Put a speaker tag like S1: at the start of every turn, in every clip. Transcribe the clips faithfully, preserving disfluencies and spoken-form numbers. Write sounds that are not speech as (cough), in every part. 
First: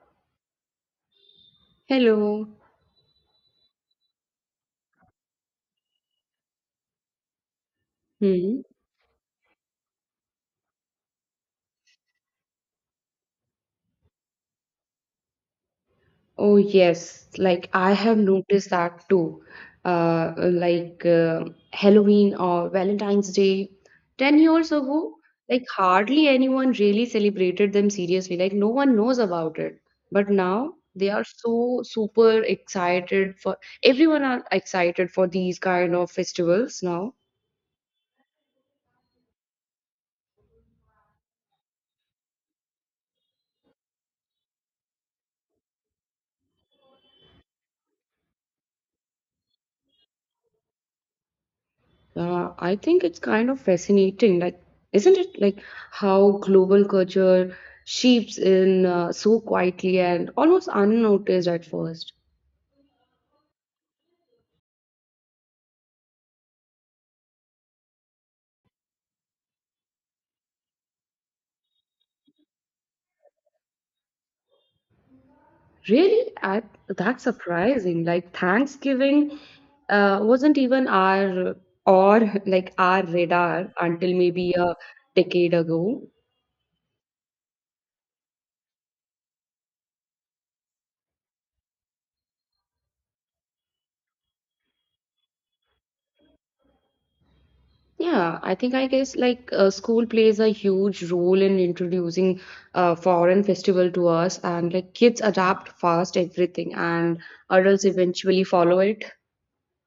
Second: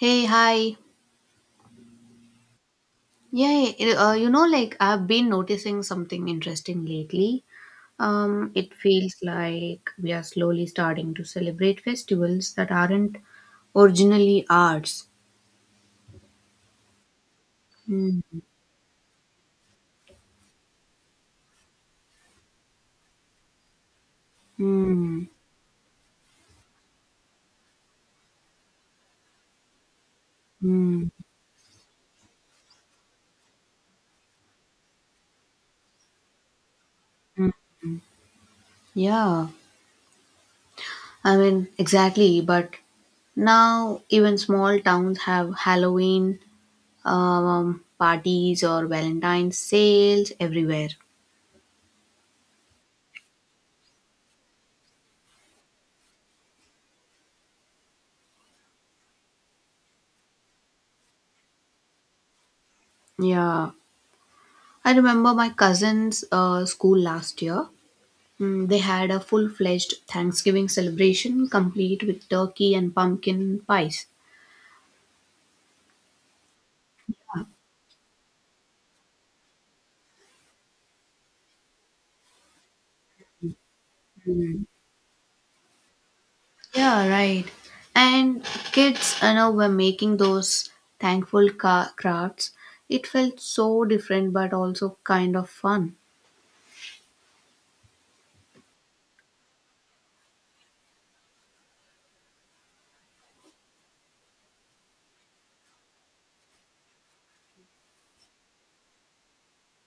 S1: Hey, hi.
S2: Hello.
S1: Yeah, it- uh, you know, like I've been noticing something interesting lately. Um,
S2: Hmm.
S1: it feels like we are slowly starting to celebrate festivals that aren't originally arts.
S2: Oh, yes. Like, I have
S1: Mm,
S2: noticed that too. Uh, like uh, Halloween or Valentine's Day. ten years ago,
S1: mm,
S2: like, hardly anyone really celebrated them seriously. Like, no one knows about it. But now
S1: mm.
S2: they are so super excited for everyone are excited for these kind of festivals now.
S1: Yeah, I mean, exactly. But now even small towns have Halloween um, parties or Valentine's sales everywhere.
S2: Uh, I think it's kind of fascinating, like, isn't it? Like how global culture seeps in uh, so quietly and almost unnoticed at first.
S1: Yeah. I remember my cousin's uh, school last year. Mm, they had a full fledged Thanksgiving celebration, complete with turkey and pumpkin pies.
S2: Really, I, that's surprising. Like Thanksgiving uh, wasn't even our or like our radar until maybe
S1: Mm.
S2: a decade ago.
S1: Yeah, right. And kids, I know, were making those thankful ca- crafts. It felt so different, but also kind of fun.
S2: Yeah, I think I guess like uh, school plays a huge role in introducing uh, foreign festival to us, and like kids adapt fast everything, and adults eventually follow it.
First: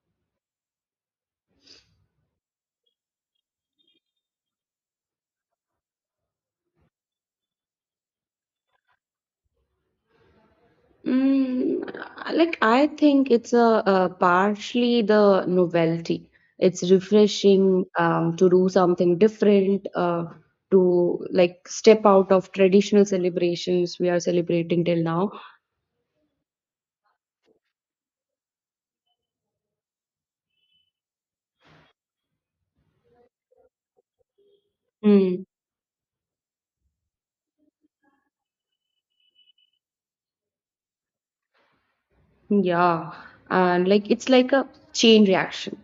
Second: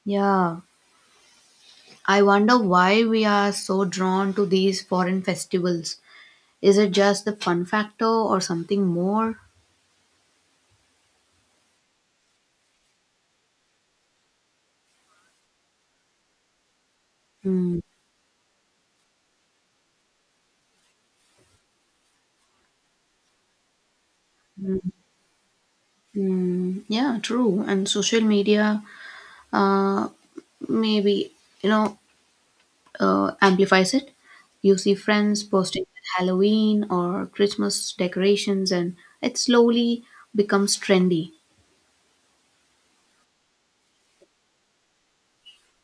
S1: Yeah, I wonder why we are so drawn to these foreign festivals. Is it just the fun factor or something more?
S2: Mm, like I think it's a, uh partially the novelty. It's
S1: Hmm.
S2: refreshing um, to do something different, uh, to like step out of traditional celebrations we are celebrating till now.
S1: Mm, yeah, true. And social media uh, maybe, you know, uh, amplifies it. You see friends
S2: Hmm.
S1: posting Halloween or Christmas decorations, and it slowly becomes trendy.
S2: Yeah, and like it's like a chain reaction.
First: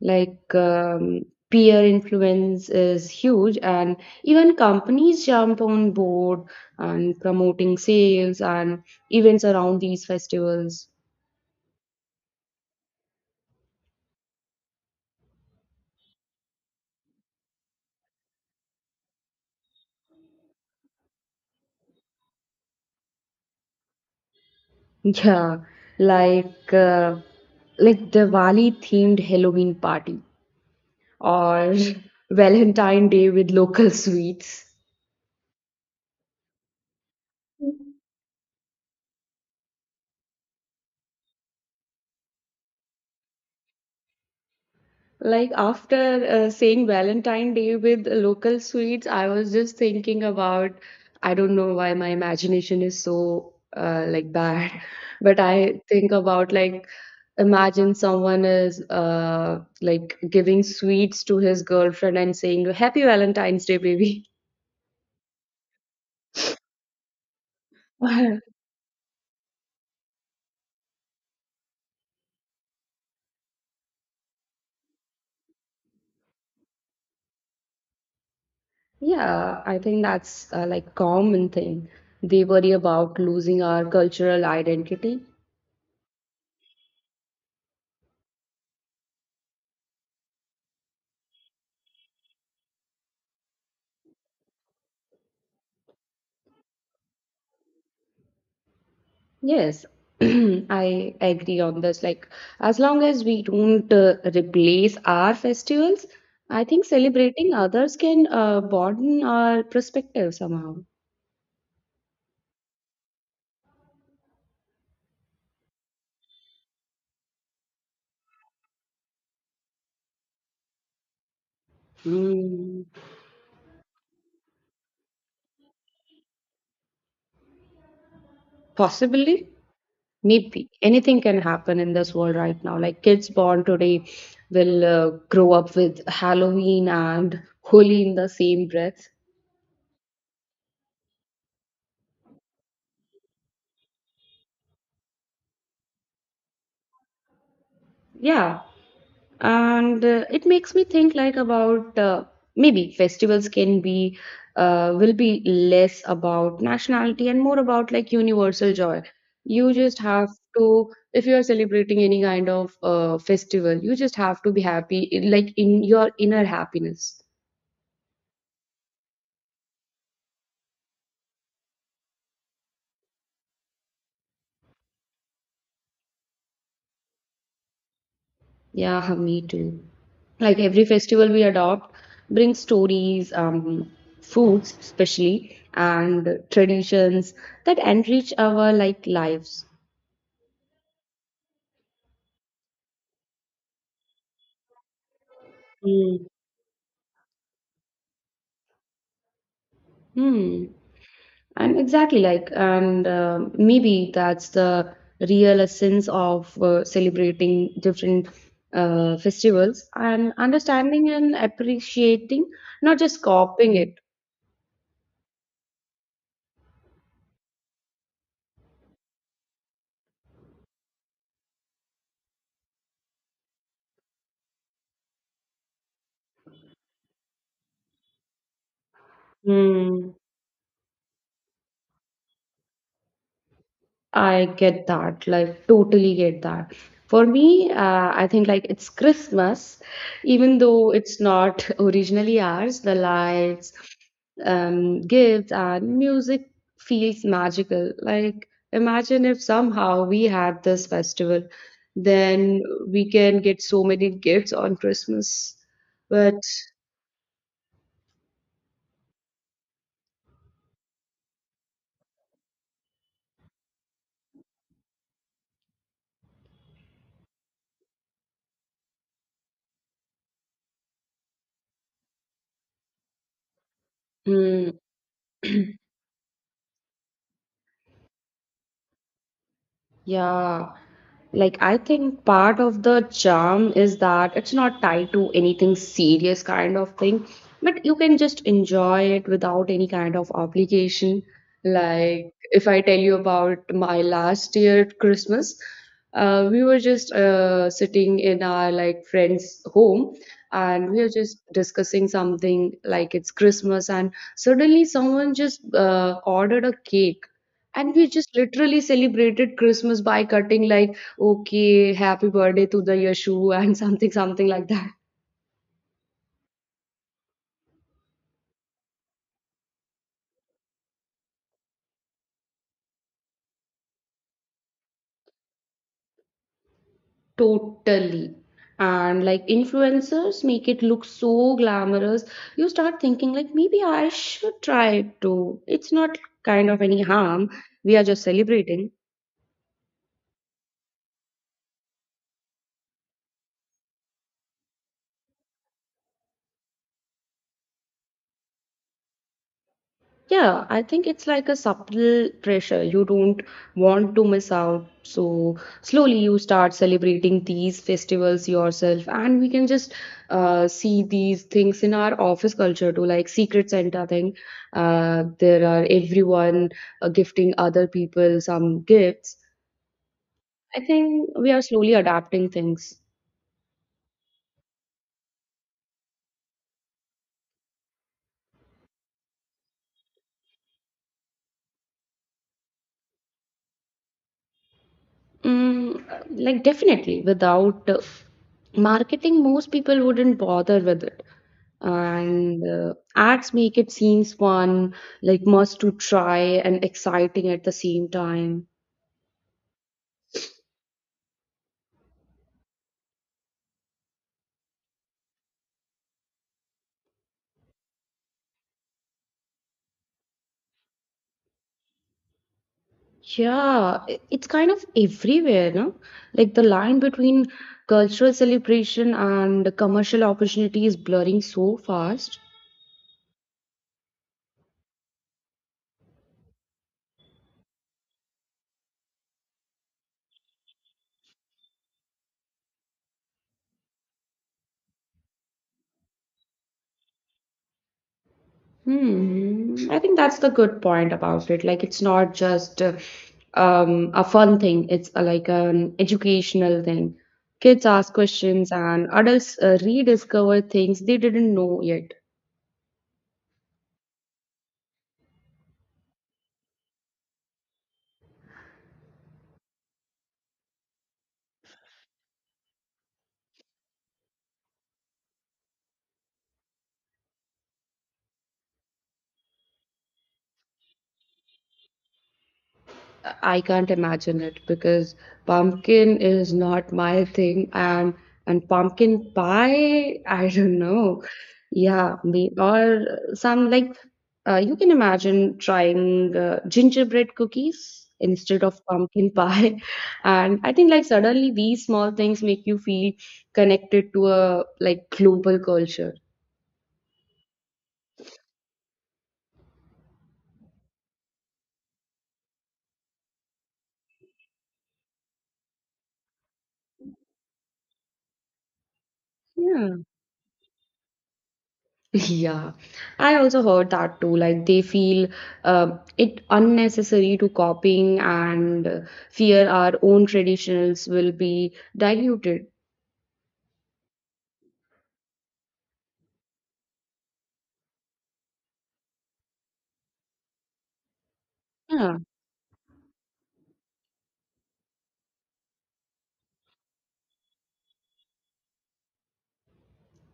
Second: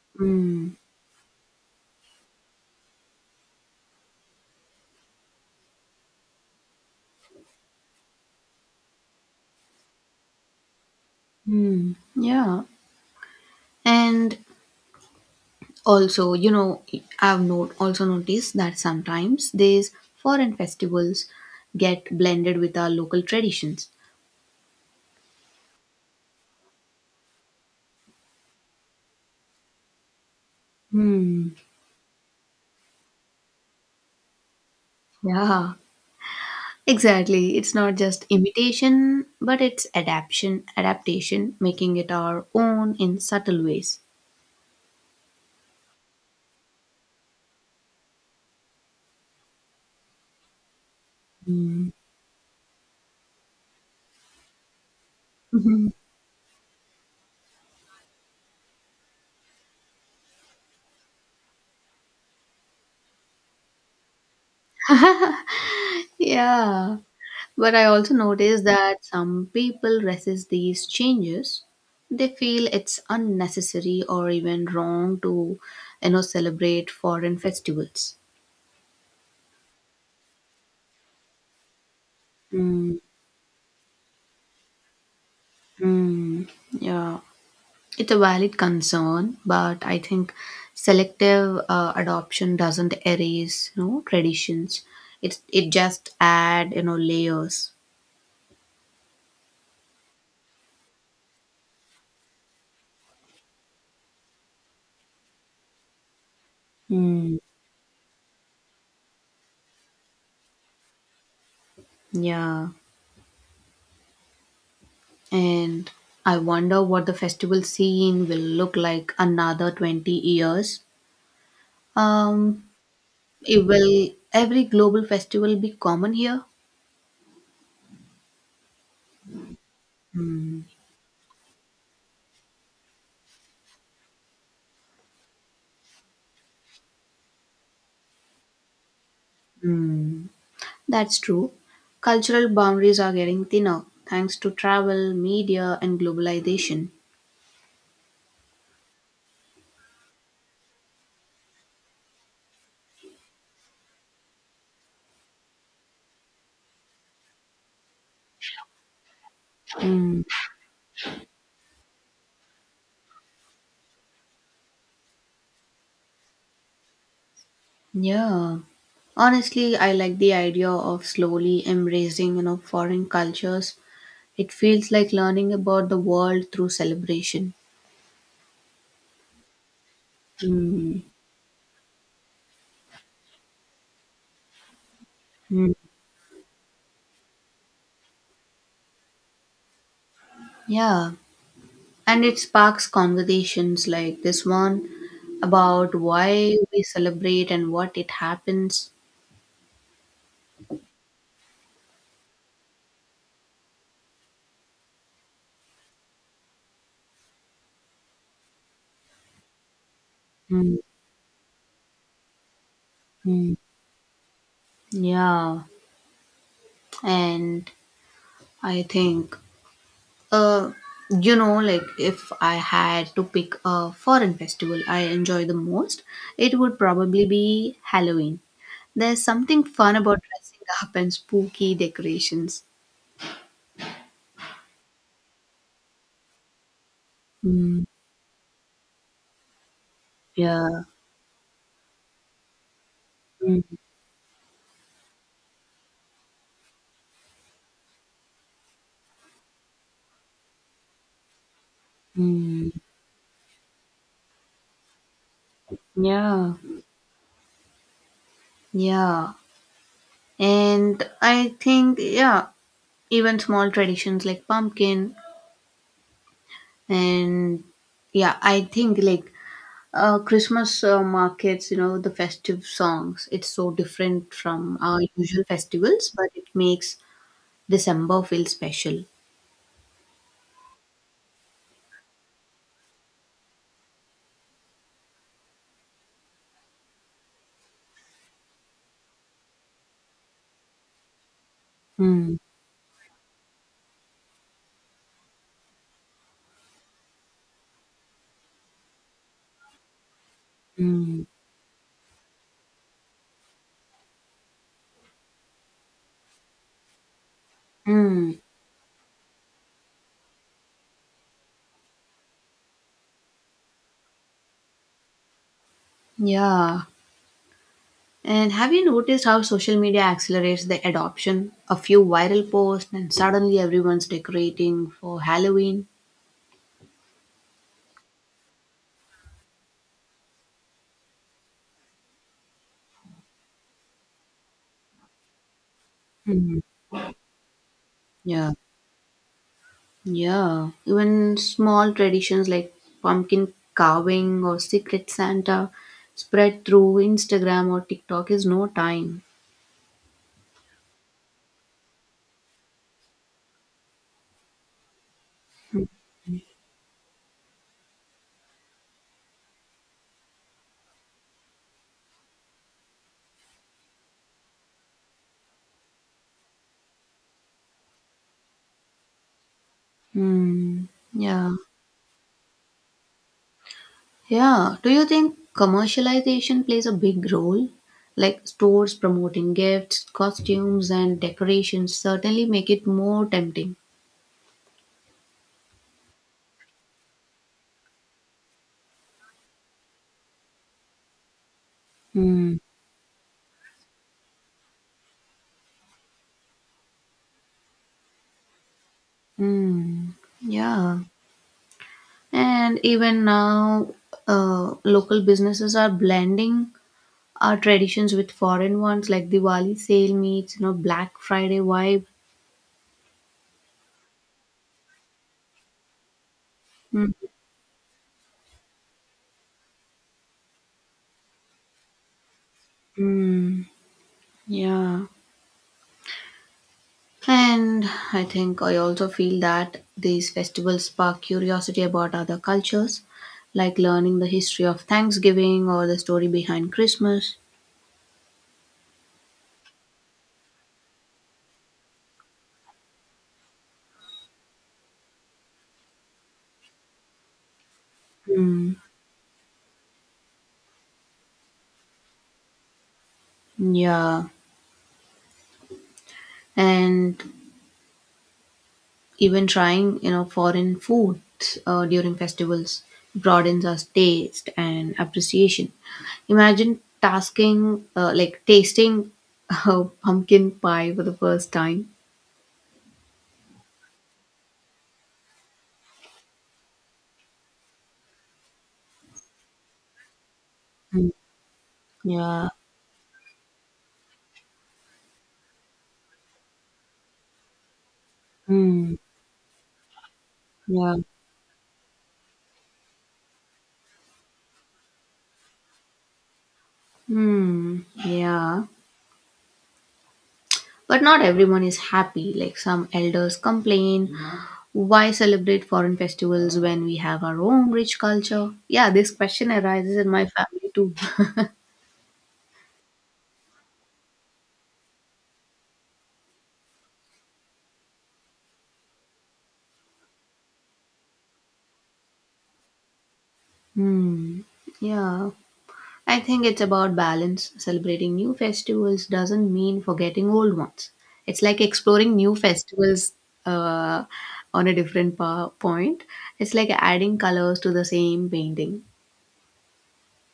S2: Like um, peer influence is huge, and even companies jump on board and promoting sales and events around these festivals. (laughs)
S1: Mm, yeah. And also, you know, I've not- also noticed that sometimes these foreign festivals get blended with our local traditions.
S2: Yeah, like uh, like Diwali themed Halloween party
S1: Hmm.
S2: or (laughs) Valentine Day with local sweets.
S1: Yeah. Exactly. It's not just imitation, but it's adaptation, adaptation, making it our own in subtle ways.
S2: Like after uh, saying Valentine Day with local sweets, I was just thinking about, I don't know
S1: Mm.
S2: why my imagination is so uh, like bad, (laughs) but I
S1: Mhm.
S2: think about like imagine someone is uh, like giving sweets to his girlfriend and saying, Happy Valentine's Day, baby.
S1: Yeah. But I also notice
S2: (laughs)
S1: that some people resist these changes. They feel it's unnecessary or even wrong to, you know, celebrate foreign festivals.
S2: Yeah, I think that's uh, like common thing. They worry
S1: Mm.
S2: about losing our cultural identity.
S1: Mm, yeah. It's a valid concern, but I think selective uh, adoption doesn't erase you know traditions. It it just add you know layers.
S2: Yes, (clears throat) I agree on this. Like, as long as we don't uh, replace our festivals, I think
S1: Hmm.
S2: celebrating others can uh, broaden our perspective somehow.
S1: Yeah, and I wonder what the festival scene will look like another twenty years. Um,
S2: Hmm.
S1: it will every global festival be common here?
S2: Possibly, maybe anything can happen in this world right now. Like, kids born today will uh, grow up with Halloween and Holi in the same breath.
S1: Hmm, that's true. Cultural boundaries are getting thinner thanks to travel, media, and globalization.
S2: Yeah, and uh, it makes me think like about uh, maybe festivals can be uh, will be less about nationality and more about like universal joy you just
S1: Hmm.
S2: have to if you are celebrating any kind of uh, festival you just have to be happy like in your inner happiness.
S1: Yeah. Honestly, I like the idea of slowly embracing, you know, foreign cultures. It feels like learning about the world through celebration.
S2: Yeah, (laughs) me too, like every
S1: Mm.
S2: festival we adopt brings stories um foods especially
S1: Mm.
S2: and traditions that enrich our like lives.
S1: Yeah. And it sparks conversations like this one about why we celebrate and what it happens.
S2: Hmm. And exactly like, and uh, maybe that's the real essence of uh, celebrating different uh, festivals and
S1: Mm.
S2: understanding and appreciating, not just
S1: Mm.
S2: copying it.
S1: Yeah. And I think Uh, you know, like if I had to pick a foreign festival I enjoy the most, it would probably be Halloween. There's something fun
S2: Hmm.
S1: about dressing up and spooky decorations.
S2: I get that, like totally get that. For me,
S1: Mm,
S2: uh, I think like it's Christmas, even
S1: yeah.
S2: though it's not (laughs) originally ours, the lights, um, gifts, and music feels magical. Like, imagine if somehow we had this festival, then
S1: Hmm.
S2: we can get so many gifts on Christmas. But
S1: Yeah. Yeah. And I think, yeah, even small traditions like pumpkin and yeah, I think like uh, Christmas uh, markets, you know, the festive songs. It's so different
S2: mm,
S1: from our usual
S2: (clears throat)
S1: festivals, but it makes December feel special.
S2: yeah, like I think part of the charm is that it's not tied to anything serious kind of thing, but you can just enjoy it without any kind of obligation. Like
S1: Mm,
S2: if I tell you about my last year Christmas, uh, we were just uh, sitting in our like friend's home and we were
S1: mm,
S2: just discussing something like it's Christmas and suddenly someone just uh, ordered a cake and we just
S1: mm.
S2: literally celebrated Christmas by cutting like, okay, happy birthday to the Yashu (laughs) and something, something like that.
S1: Yeah. And have you noticed how social media accelerates the adoption? A few viral posts, and suddenly everyone's decorating for Halloween.
S2: Totally. And like influencers make it look so glamorous. You start thinking like maybe I should try it too. It's not
S1: Mhm.
S2: kind of any harm. We are just
S1: Yeah.
S2: celebrating.
S1: Yeah, even small traditions like pumpkin carving or Secret Santa spread through Instagram or TikTok is no time.
S2: Yeah, I think it's like a subtle pressure. You don't want to miss out. So slowly you start celebrating these festivals yourself. And we can just uh, see these things in our office culture too, like Secret Santa thing. Uh, there are everyone uh, gifting other people some gifts. I
S1: Hmm.
S2: think we
S1: Yeah.
S2: are slowly adapting things.
S1: Yeah. Do you think commercialization plays a big role? Like stores promoting gifts, costumes, and decorations certainly make it more tempting.
S2: Mm, uh, like definitely without uh, marketing most people wouldn't bother with it,
S1: Hmm.
S2: and uh, ads make it seems fun, like must to try and exciting at the same time.
S1: Hmm. Yeah. And even now, uh, local businesses are blending our traditions with foreign ones like Diwali sale meets, you know, Black Friday vibe.
S2: Yeah, i- it's kind of everywhere, no, like the line
S1: Mm.
S2: between cultural celebration and commercial opportunity is blurring so fast.
S1: Yeah. And I think I also feel that these festivals spark curiosity about other cultures, like learning the history of Thanksgiving or the story behind Christmas.
S2: Hmm. I think that's the good point about it. Like, it's not just uh, um, a fun thing, it's a, like an educational thing. Kids ask questions, and adults uh, rediscover things they didn't know yet.
S1: Yeah. And even trying, you know, foreign foods uh, during festivals broadens our taste and appreciation. Imagine tasking, uh, like tasting (laughs) uh, pumpkin pie for the first time.
S2: I can't imagine it because pumpkin is not my thing, and and pumpkin pie, (laughs) I don't
S1: Mm,
S2: know. Yeah,
S1: yeah.
S2: me or some like uh, you can imagine trying uh, gingerbread cookies instead of
S1: Mm,
S2: pumpkin pie. (laughs) And I think
S1: yeah.
S2: like suddenly these small things make you feel connected to a like global culture.
S1: Hmm, yeah. But not everyone is happy. Like some elders complain, why celebrate foreign festivals when we have our own rich culture? Yeah, this question arises
S2: Yeah.
S1: in my family too.
S2: Yeah, I also heard that too. Like they feel uh, it unnecessary to copying, and uh, fear our own traditionals will be diluted.
S1: (laughs) hmm, yeah. I think it's about balance. Celebrating new festivals doesn't mean forgetting old ones. It's like exploring
S2: Yeah,
S1: new festivals uh, on a different pa- point. It's like adding colors to the same painting.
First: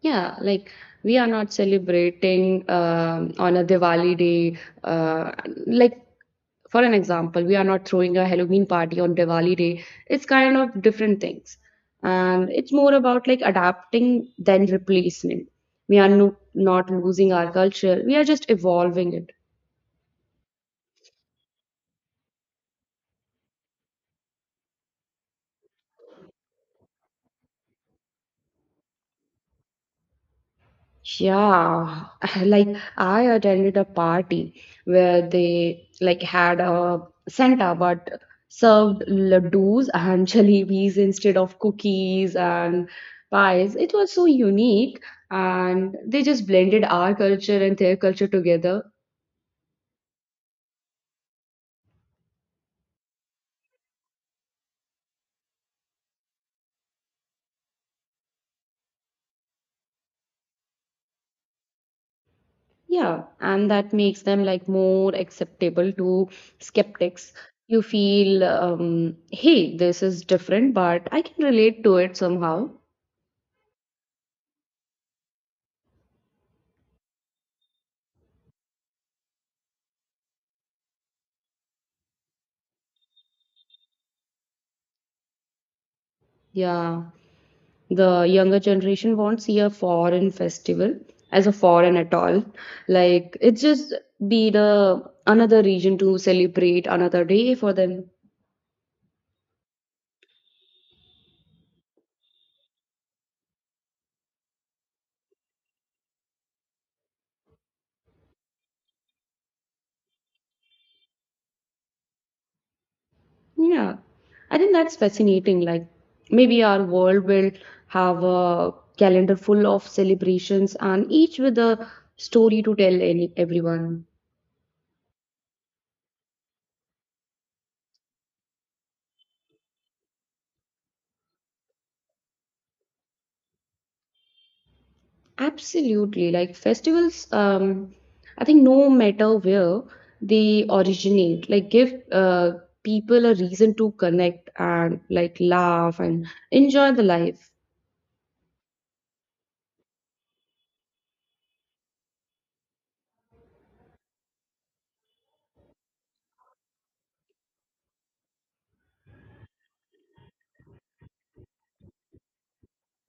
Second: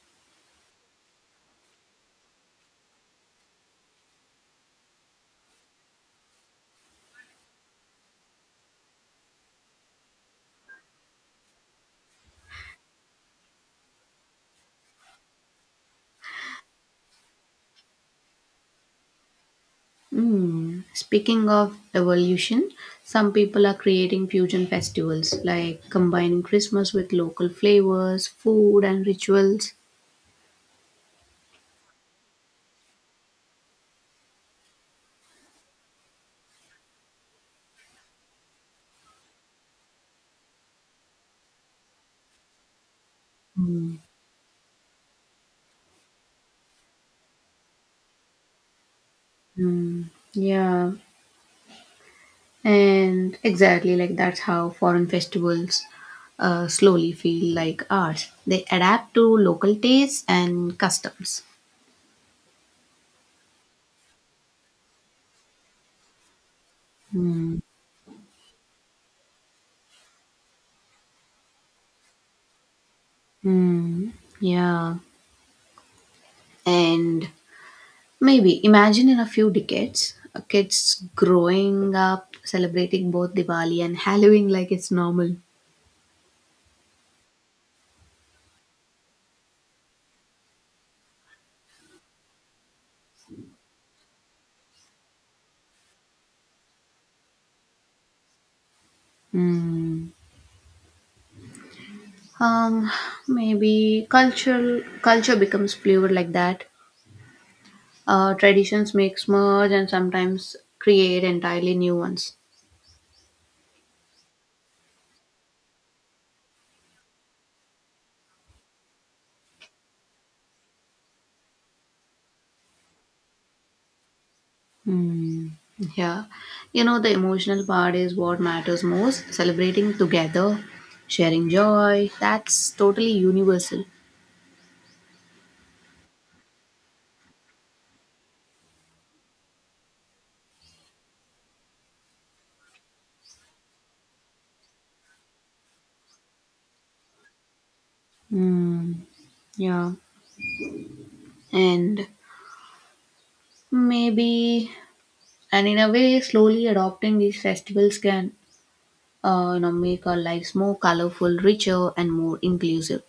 S2: yeah. Like we are not celebrating um on a Diwali day. Uh, like for an example, we are not throwing a Halloween party on Diwali day. It's kind of different things. And it's more about like adapting than replacement. We are no, not losing our culture. We are just evolving it.
S1: Mm. Speaking of evolution, some people are creating fusion festivals, like combining Christmas with local flavors, food, and rituals.
S2: Yeah, (laughs) like I attended a party where they like had a Santa but served ladoos and (laughs) jalebis instead of cookies and pies. It was so unique, and they just blended our culture and their culture together.
S1: Yeah, and exactly like that's how foreign festivals uh, slowly feel like ours. They adapt to local tastes and customs.
S2: Yeah, and that makes them like more acceptable to skeptics. You feel, um, hey, this is different, but I can relate to it somehow.
S1: Hmm. Yeah. And maybe imagine in a few decades, uh, kids growing up celebrating both Diwali and Halloween like it's normal.
S2: Yeah. The younger generation won't see a foreign festival as a foreign at all, like it's just be the another region to celebrate another day for them.
S1: Hmm. Um, maybe cultural culture becomes fluid like that. Uh, traditions make merge and sometimes create entirely new ones.
S2: Yeah, I think that's fascinating, like maybe our world will have a calendar full of celebrations, and each with a story to tell any, everyone.
S1: Hmm. Yeah. You know, the emotional part is what matters most. Celebrating together, sharing joy, that's totally universal.
S2: Absolutely. Like festivals, um, I think no matter where they originate, like give uh, people a reason to connect and like laugh and enjoy the life.
S1: Hmm. Yeah. And maybe, and in a way, slowly adopting these festivals can, uh, you know, make our lives more colorful, richer, and more inclusive.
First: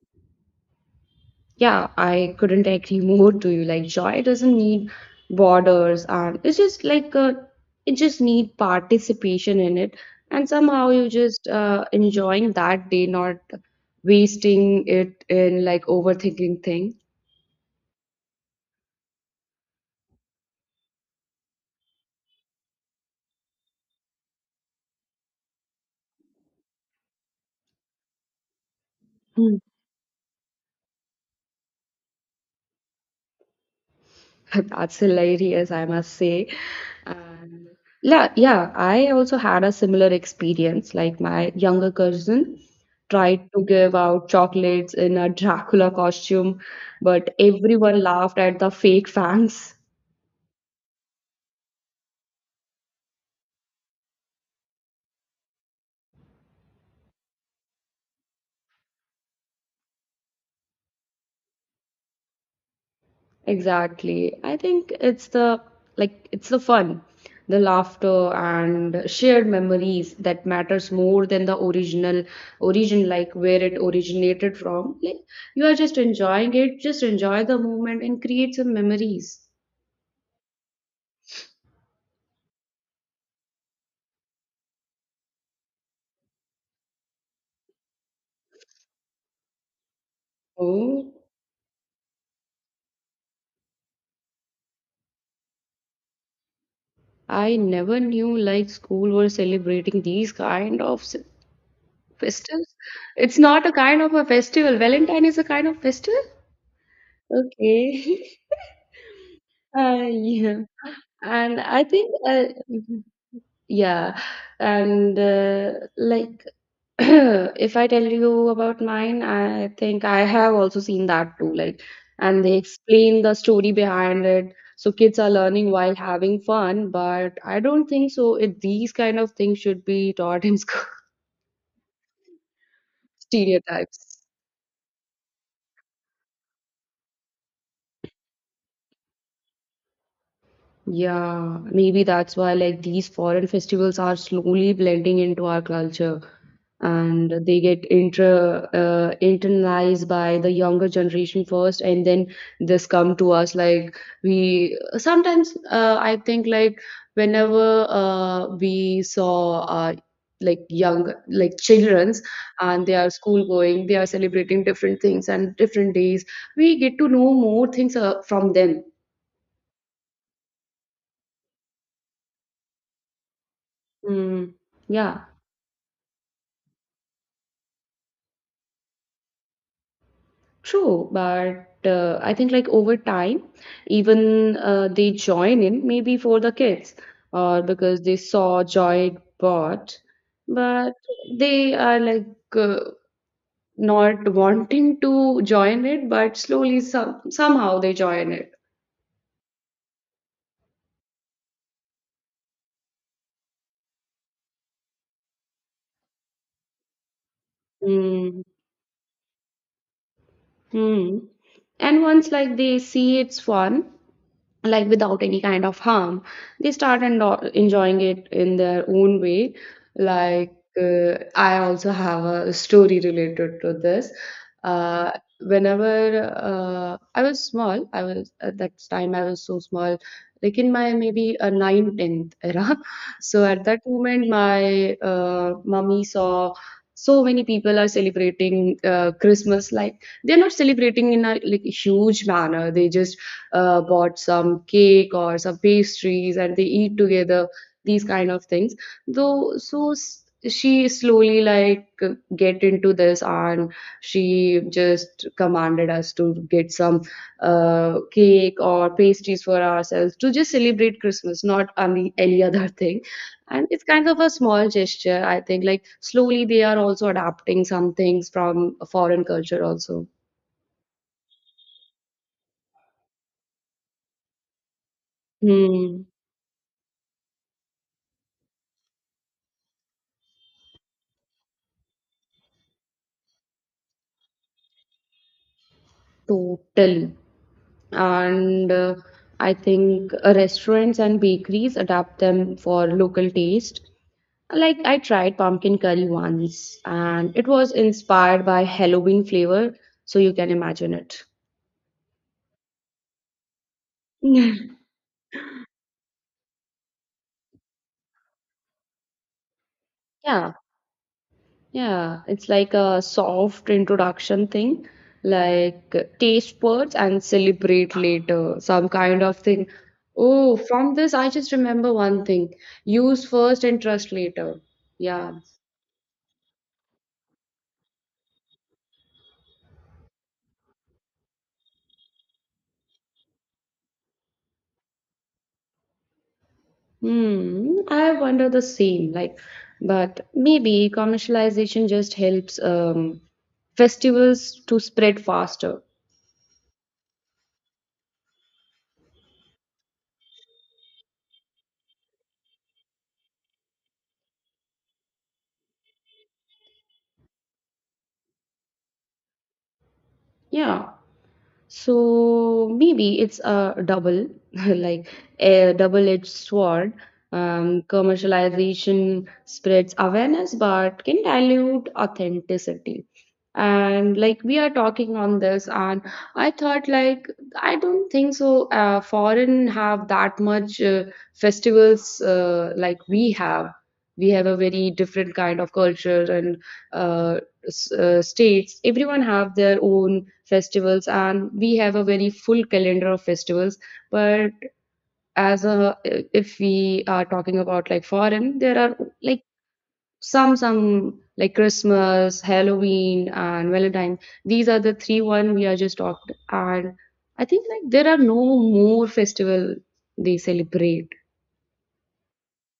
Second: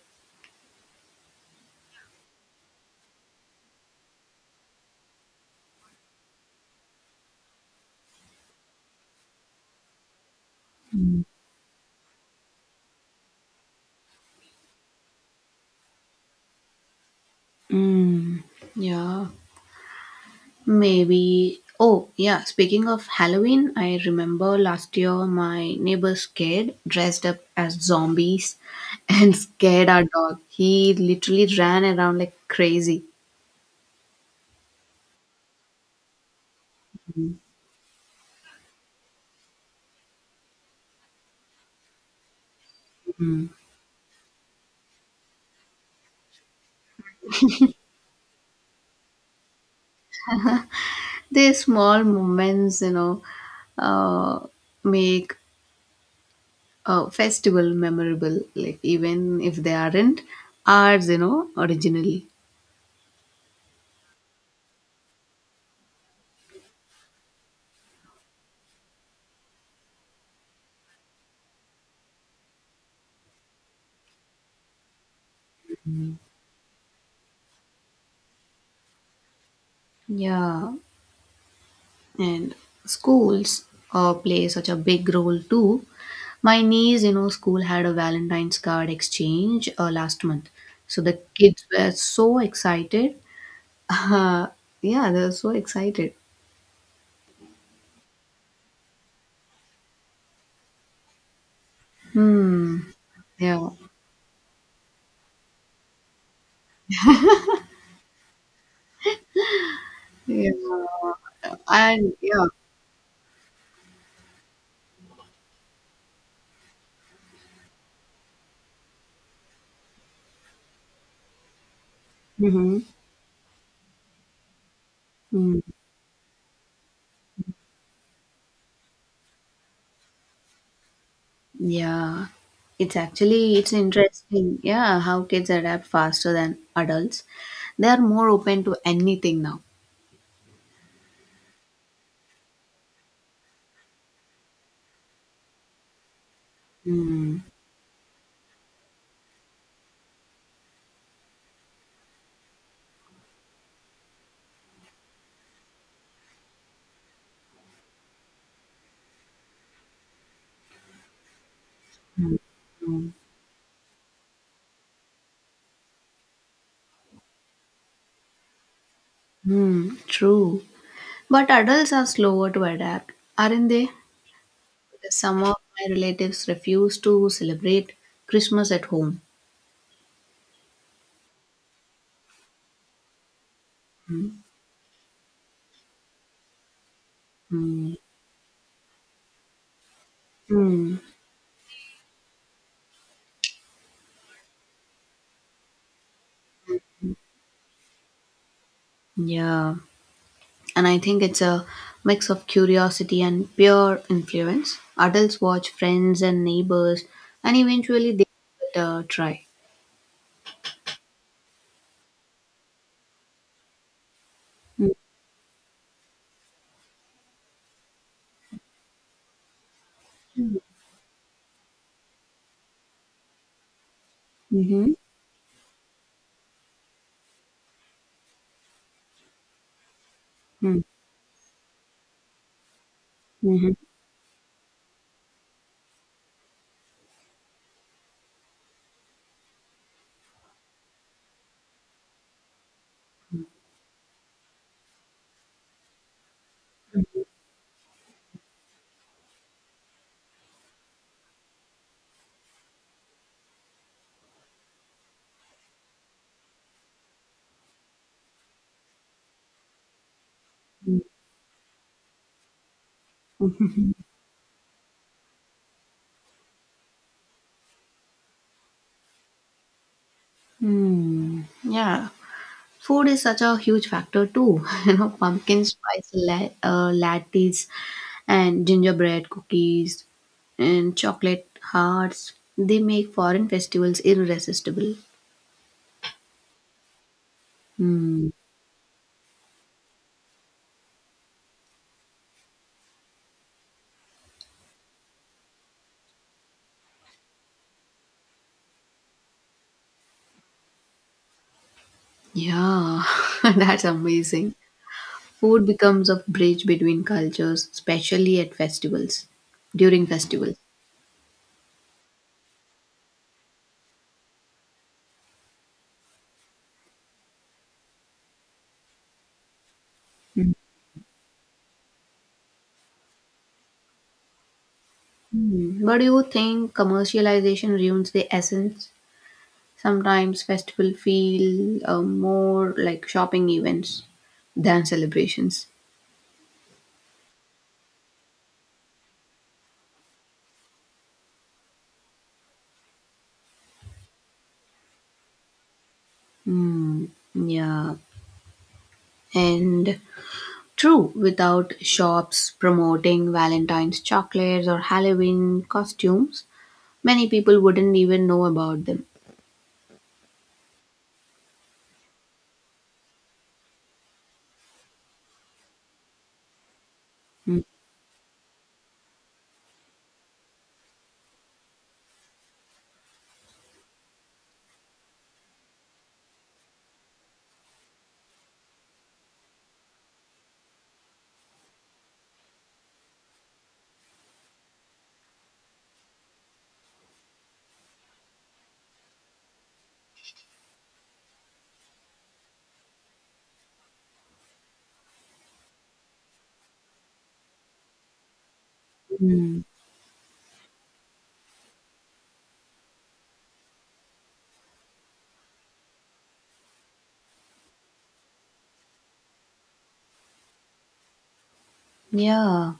S2: Yeah, I couldn't (laughs) agree more to you. Like joy doesn't need borders, and it's just like uh it just need participation in it. And somehow you just uh, enjoying that day, not wasting it in like overthinking thing.
S1: Mm, yeah. Maybe. Oh, yeah. Speaking of Halloween, I remember last year my neighbor's kid dressed up as zombies and (laughs) scared our dog. He literally ran around like crazy.
S2: (laughs) That's hilarious, I must say. And yeah, yeah, I also had a similar experience. Like my younger cousin
S1: Mm.
S2: tried to give out chocolates in a Dracula costume, but everyone laughed at the fake fangs.
S1: These small moments, you know, uh, make a festival memorable, like even if they aren't ours, you know, originally.
S2: Exactly. I think it's the like it's the fun, the laughter and shared memories that matters more than the original origin, like where it originated from. Like you are just enjoying it, just enjoy the moment and create some memories.
S1: Yeah. And schools uh, play such a big role too. My niece, you know, school had a Valentine's card exchange uh, last month, so
S2: Oh,
S1: the kids were so excited. (laughs) Uh, yeah, they were so excited.
S2: I never knew like school were celebrating these kind of s- festivals.
S1: Hmm.
S2: It's not
S1: Yeah.
S2: a kind of a festival. Valentine is a kind of festival. Okay. (laughs) Uh,
S1: Yeah.
S2: yeah. And I think,
S1: And
S2: uh,
S1: yeah.
S2: mhm. Yeah, and uh, like (clears throat) if I tell you about mine, I think I have also seen that too. Like, and they
S1: Mm-hmm.
S2: explain the story behind it. So kids are
S1: Mm,
S2: learning while having fun, but I don't think so. It, these kind of things should be taught in (laughs) school.
S1: yeah. It's actually it's
S2: Stereotypes.
S1: interesting. Yeah, how kids adapt faster than adults. They are more open to anything now.
S2: Yeah, maybe that's why like these foreign festivals are slowly blending into our culture,
S1: Mm,
S2: and they get inter uh, internalized by the younger generation first, and then this come to us like we sometimes uh, I think like whenever uh, we saw uh, like young like children's, and they are
S1: mm,
S2: school going they are celebrating different things and different days we get to know more things uh, from them.
S1: mm, true. But adults are slower to adapt, aren't they?
S2: Mm,
S1: Because
S2: yeah.
S1: some of my relatives refuse to celebrate Christmas at home.
S2: True, but uh, I think like over time, even uh, they join in maybe for the kids or
S1: Hmm.
S2: because they saw joy it brought, but
S1: Hmm.
S2: they are like uh, not wanting to join it, but slowly some somehow they join it.
S1: Yeah. And I think it's a mix of curiosity and pure influence. Adults watch friends and neighbors, and eventually they
S2: Mm-hmm.
S1: uh, try.
S2: And once like they see it's fun, like without any kind of harm they start and uh, enjoying it in their own way, like
S1: Mm-hmm.
S2: uh, I also have a story related to this,
S1: Mm-hmm.
S2: uh, whenever uh, I was small, I was at that time I was so small, like in my maybe a ninth tenth era, (laughs) so at that moment my uh, mummy saw so many people are celebrating uh, Christmas, like they're not celebrating in a like huge manner, they just uh, bought some cake or some pastries and they eat together, these kind of things, though so s- she slowly like get into this, and she just commanded us to get some uh, cake or pastries for ourselves to just celebrate Christmas, not any, any (laughs) other thing, and it's kind of a small gesture, I think like slowly they are also adapting some things from a foreign culture also.
S1: Mm-hmm. Yeah. Food is such a huge factor too. (laughs) You know, pumpkin
S2: Hmm.
S1: spice la- uh, lattes and gingerbread cookies and chocolate hearts. They make foreign festivals irresistible.
S2: Totally.
S1: Hmm.
S2: And uh, I think uh, restaurants and bakeries adapt them for local taste, like I tried pumpkin curry once, and it was inspired by Halloween flavor, so you can imagine it.
S1: Yeah, (laughs) that's
S2: (laughs) Yeah,
S1: amazing. Food becomes a bridge between cultures, especially at festivals, during
S2: yeah,
S1: festivals.
S2: yeah. It's like a soft introduction thing, like uh, taste buds and celebrate later, some kind of thing. Oh, from this I just remember one thing: use first and trust later. Yeah.
S1: Hmm. But do you think commercialization ruins the essence? Sometimes festival feel uh, more like shopping events than celebrations.
S2: Hmm, I wonder the same. Like, but maybe commercialization just helps um, festivals to spread faster.
S1: Mm, yeah, and true, without shops promoting Valentine's chocolates or Halloween costumes, many people wouldn't even know about them.
S2: Yeah. So maybe it's a double, (laughs) like a double-edged sword. Um, commercialization spreads awareness, but can dilute authenticity. And like we are talking on this, and I thought like I don't think so. Uh, foreign have that much uh, festivals, uh, like we have. We have a very different kind of culture and uh, uh, states everyone have their own festivals, and we have a very full calendar of festivals, but as a, if we are talking about like foreign, there are like
S1: Mm,
S2: some some like Christmas, Halloween and Valentine. These are the three one we are just talked, and I think like there are no more festival they celebrate.
S1: yeah,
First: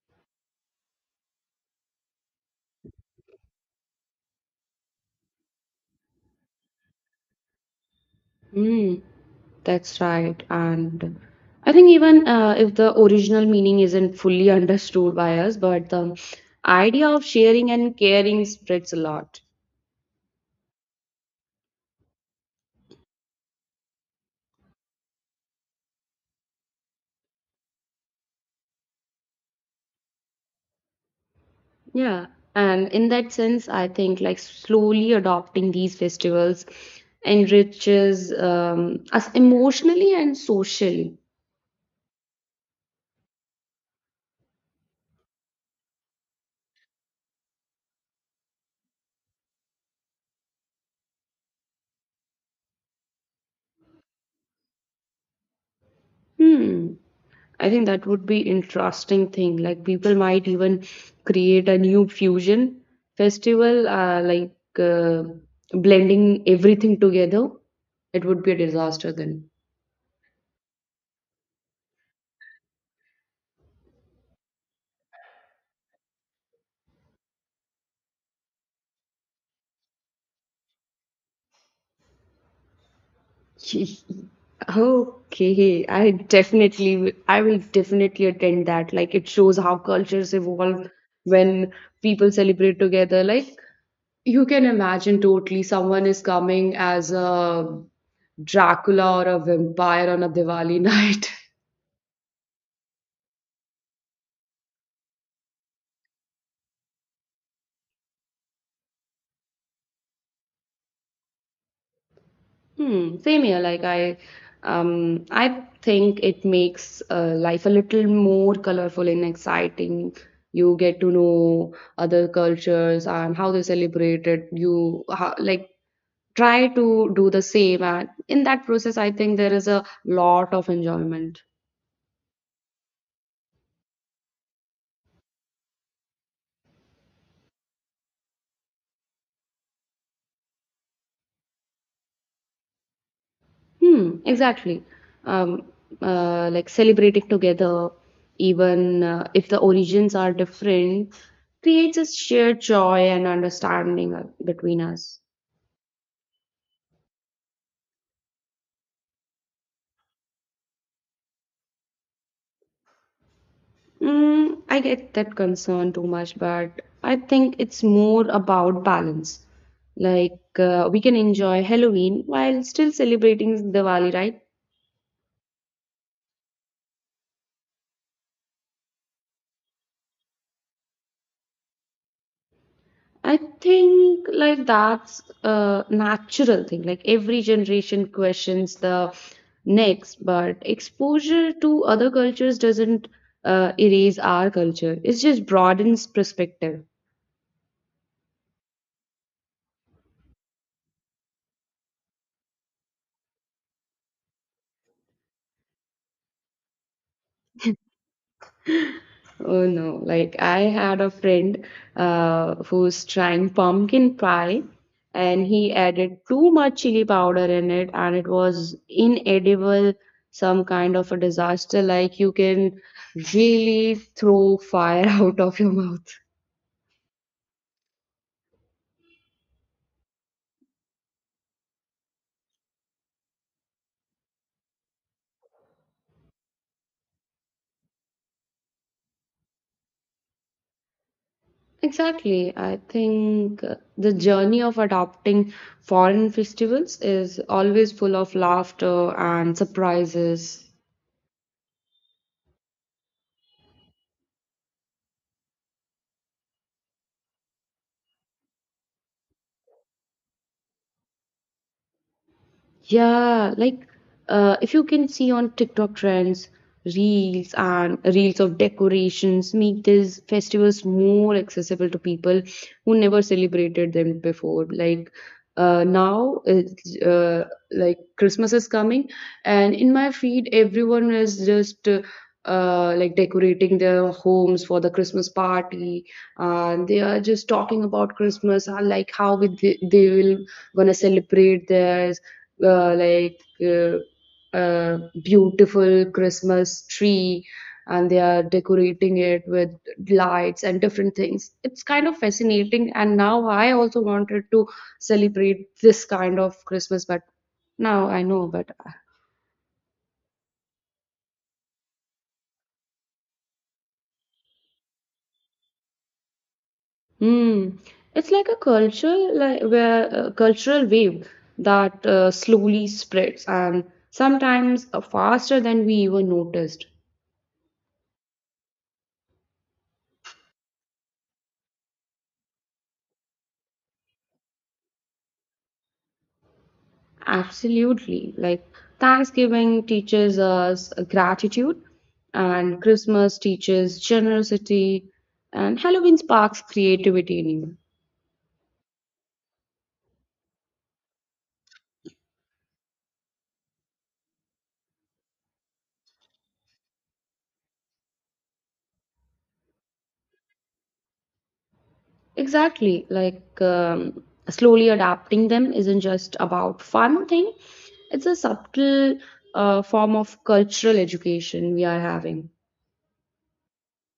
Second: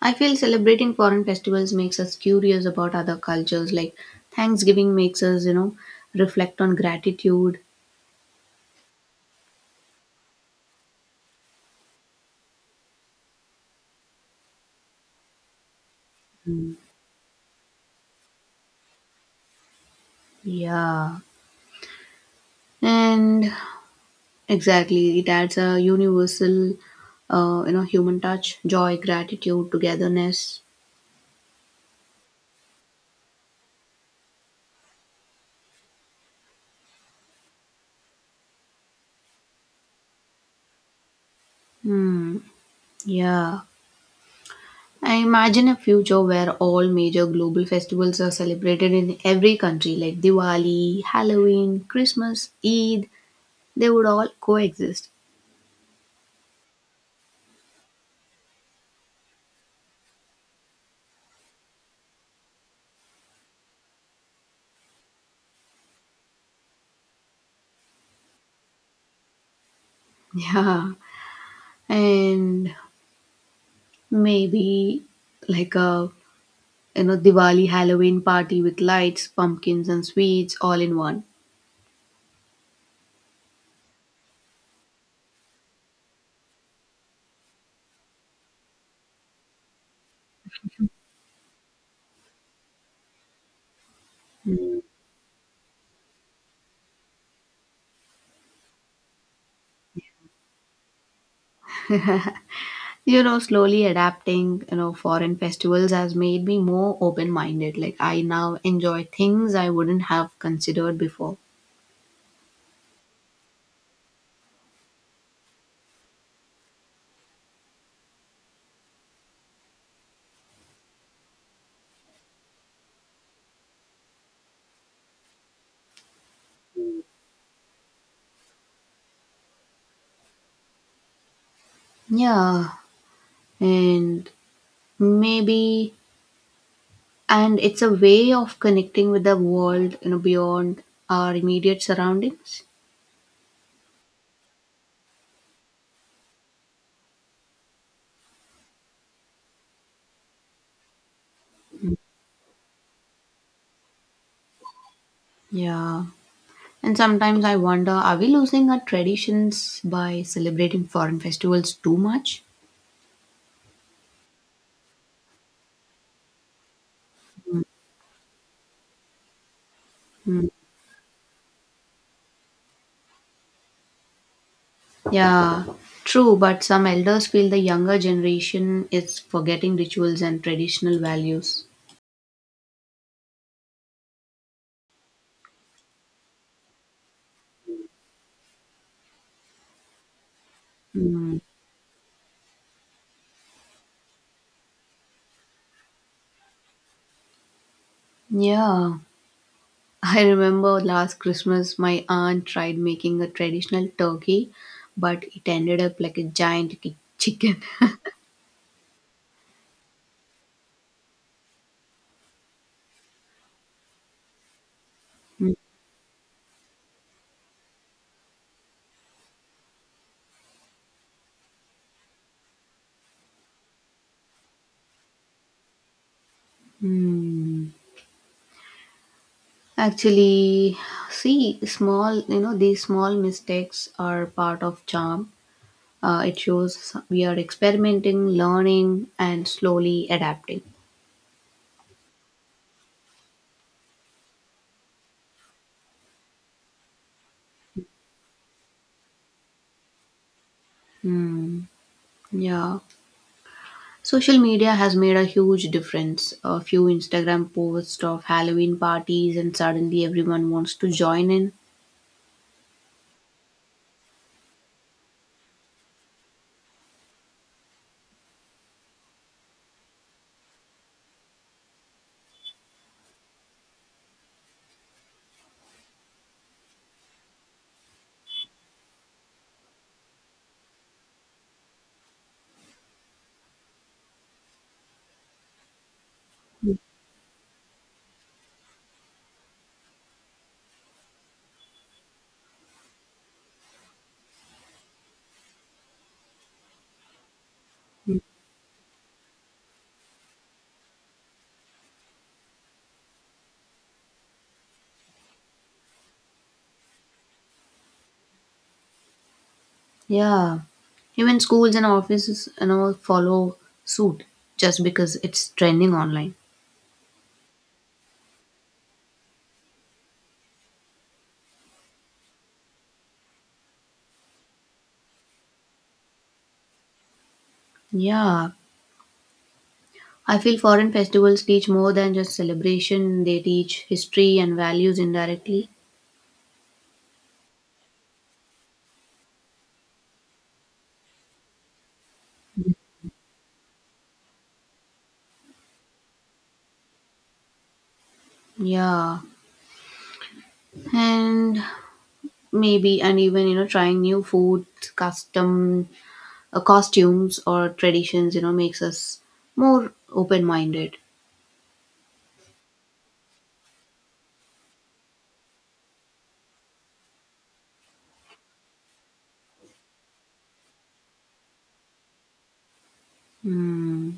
S1: I feel celebrating foreign festivals makes us curious about other cultures. Like Thanksgiving makes us, you know, reflect on gratitude.
S2: Hmm. That's right. And I think even, uh, if the original meaning isn't fully (laughs) understood by us, but the
S1: Hmm,
S2: idea of sharing and caring spreads a lot.
S1: yeah. And exactly, it adds a universal, uh, you know, human touch, joy, gratitude, togetherness.
S2: Yeah. And in that sense, I think like slowly adopting these festivals enriches um, us emotionally and socially.
S1: Hmm. Yeah, I imagine a future where all major global festivals are celebrated in every country, like Diwali, Halloween, Christmas, Eid. They would all coexist. (laughs)
S2: Hmm. I think that would be interesting thing. Like people might even create a new fusion festival, uh, like uh, blending everything together. It would be a disaster then.
S1: Yeah, and maybe like a you know Diwali Halloween party with lights, pumpkins, and sweets all in one.
S2: (laughs) Okay, I definitely, will- I will definitely attend that. Like it shows how cultures evolve when people celebrate together. Like you can imagine totally someone is coming as a Dracula or a vampire on a Diwali night. (laughs)
S1: you know slowly adapting you know foreign festivals has made me more open minded. Like I now enjoy things I wouldn't have considered before.
S2: Hmm, same here. Like I, um, I think it makes uh, life a little more colorful and exciting. You get to know other cultures and how they celebrate it. You how, like try to do the same, and in that process, I think there is a lot of enjoyment.
S1: Yeah, and maybe, and it's a way of connecting with the world, you know beyond our immediate surroundings.
S2: Hmm, exactly. Um, uh, like celebrating together, even, uh, if the origins are different, creates a shared joy and understanding uh, between us.
S1: Yeah, and sometimes I wonder, are we losing our traditions by celebrating foreign festivals too much?
S2: Mm, I get that concern too much, but I think it's more about balance. Like, uh, we can enjoy Halloween while still celebrating Diwali, right?
S1: Yeah, true, but some elders feel the younger generation is forgetting rituals and traditional values.
S2: I think like that's a natural thing. Like every generation questions the next, but
S1: Mm,
S2: exposure to other cultures doesn't uh, erase our culture. It just broadens perspective.
S1: yeah, (laughs) I remember last Christmas my aunt tried making a traditional turkey, but it ended up like a giant ki- chicken.
S2: Oh no, like I had a friend uh, who's trying pumpkin pie, and
S1: (laughs)
S2: he added too much chili powder in it, and it was inedible, some kind of a disaster. Like you can really throw fire (laughs) out of your mouth.
S1: Mm. Actually, see, small, you know, these small mistakes are part of charm. Uh, it shows we are experimenting, learning, and slowly adapting.
S2: Exactly. I think uh, the journey of adopting foreign festivals is always full of laughter and surprises.
S1: Mm. Yeah. Social media has made a huge difference. A few Instagram posts of Halloween parties, and suddenly everyone wants to join in.
S2: Yeah, like, uh, if you can see on TikTok trends, reels and reels of decorations make these festivals more accessible to people who never celebrated them before. Like, uh, now, it's, uh, like Christmas is coming, and in my feed, everyone is just uh, uh, like decorating their homes for the Christmas party, and they are just talking about Christmas, and like how we, they, they will gonna celebrate theirs, uh, like uh, uh, beautiful Christmas tree, and they are decorating it with lights and different things. It's kind of fascinating, and now I also wanted to celebrate this kind of Christmas, but now I know, but
S1: Yeah. Even schools and offices and all follow suit just because it's trending online.
S2: Hmm. It's like a cultural, like where a cultural wave that uh, slowly spreads and sometimes uh, faster than we even noticed.
S1: Yeah. I feel foreign festivals teach more than just celebration, they teach history and values indirectly.
S2: Absolutely. Like Thanksgiving teaches us gratitude, and Christmas teaches generosity, and Halloween sparks creativity in you.
S1: Yeah. And maybe, and even, you know, trying new food, custom uh, costumes or traditions you know makes us more open minded.
S2: Exactly. Like um, slowly adapting them isn't just about fun thing. It's a subtle uh, form of cultural education we are having.
S1: Hmm.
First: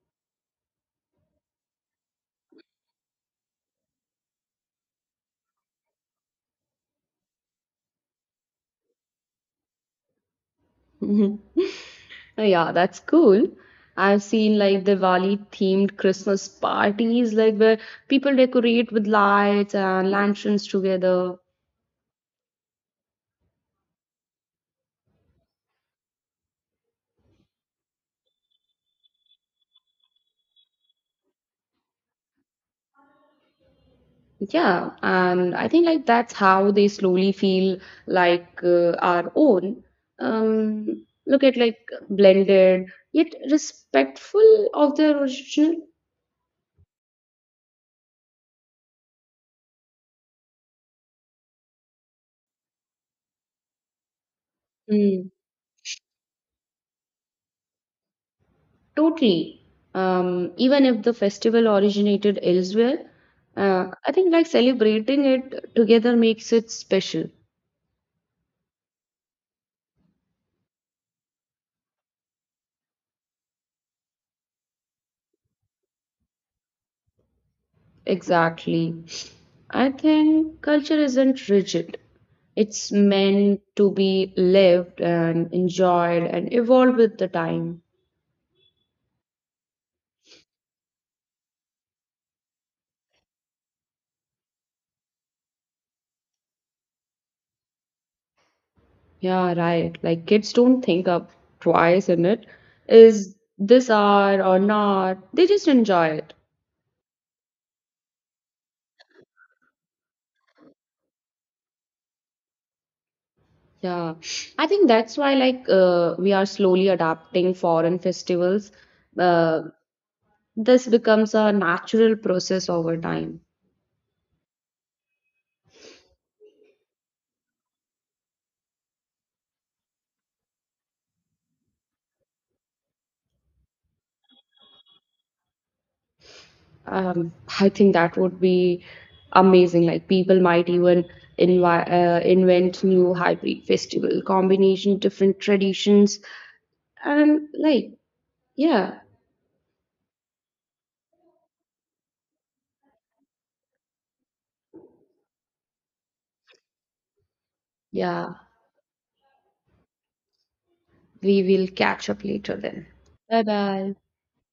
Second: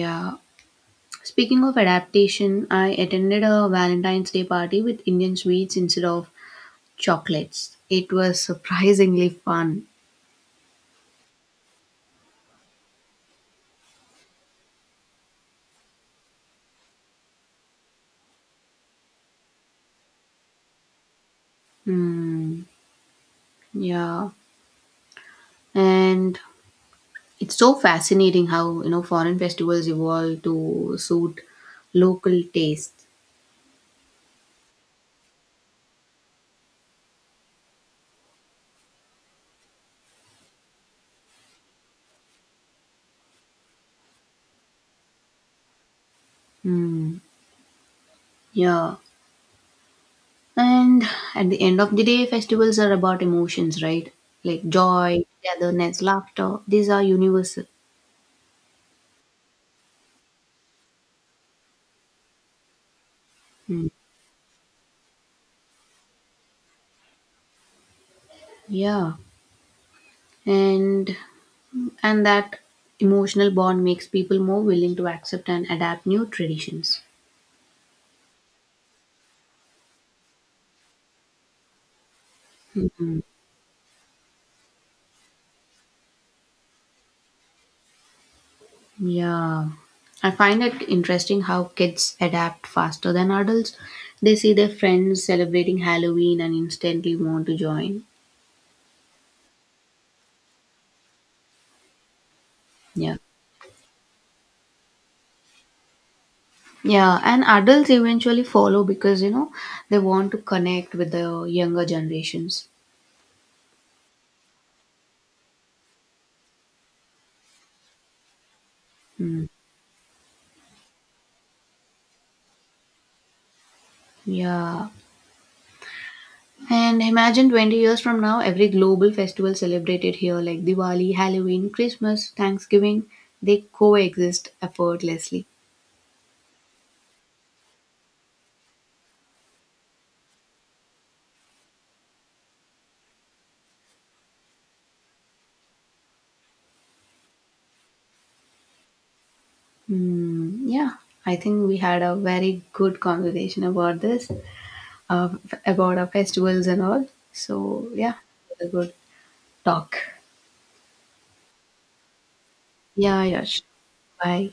S1: Yeah, speaking of adaptation, I attended a Valentine's Day party with Indian sweets instead of chocolates. It was surprisingly fun.
S2: (laughs) Oh, yeah, that's cool. I've seen like Diwali themed Christmas parties, like where people decorate with lights and lanterns together.
S1: Hmm. Yeah, and it's so fascinating how you know foreign festivals evolve to suit local taste.
S2: Yeah, and I think like that's how they slowly feel like uh, our own. Um, look at like blended yet respectful of their original.
S1: Hmm. Yeah. And at the end of the day, festivals are about emotions, right? Like joy,
S2: Hmm.
S1: togetherness, laughter. These are universal.
S2: Totally. Um, even if the festival originated elsewhere,
S1: Mm.
S2: uh, I think like celebrating it together makes it special.
S1: Yeah. And and that emotional bond makes people more willing to accept and adapt new traditions.
S2: Exactly. I think culture isn't rigid. It's meant to be lived and enjoyed and evolve with the time.
S1: Yeah. I find it interesting how kids adapt faster than adults. They see their friends celebrating Halloween and instantly want to join.
S2: Yeah, right. Like kids don't think up twice in it.
S1: Yeah.
S2: Is this art or not? They just enjoy it.
S1: Yeah, and adults eventually follow because you know they want to connect with the younger generations.
S2: Yeah, I think that's why like uh, we are slowly adapting foreign festivals.
S1: Mm.
S2: Uh, this becomes a natural process over time.
S1: Yeah. And imagine twenty years from now, every global festival celebrated here, like Diwali, Halloween, Christmas, Thanksgiving, they coexist effortlessly.
S2: Um, I think that would be amazing. Like people might even invi- uh, invent new hybrid festival combination, different traditions, and like yeah,
S1: Mm, yeah, I think we had a very good conversation about this, uh, f- about our festivals and all. So, yeah,
S2: yeah.
S1: it was a good talk.
S2: We will catch up later then.
S1: Yeah,
S2: Bye
S1: yeah, sure.
S2: bye.
S1: Bye.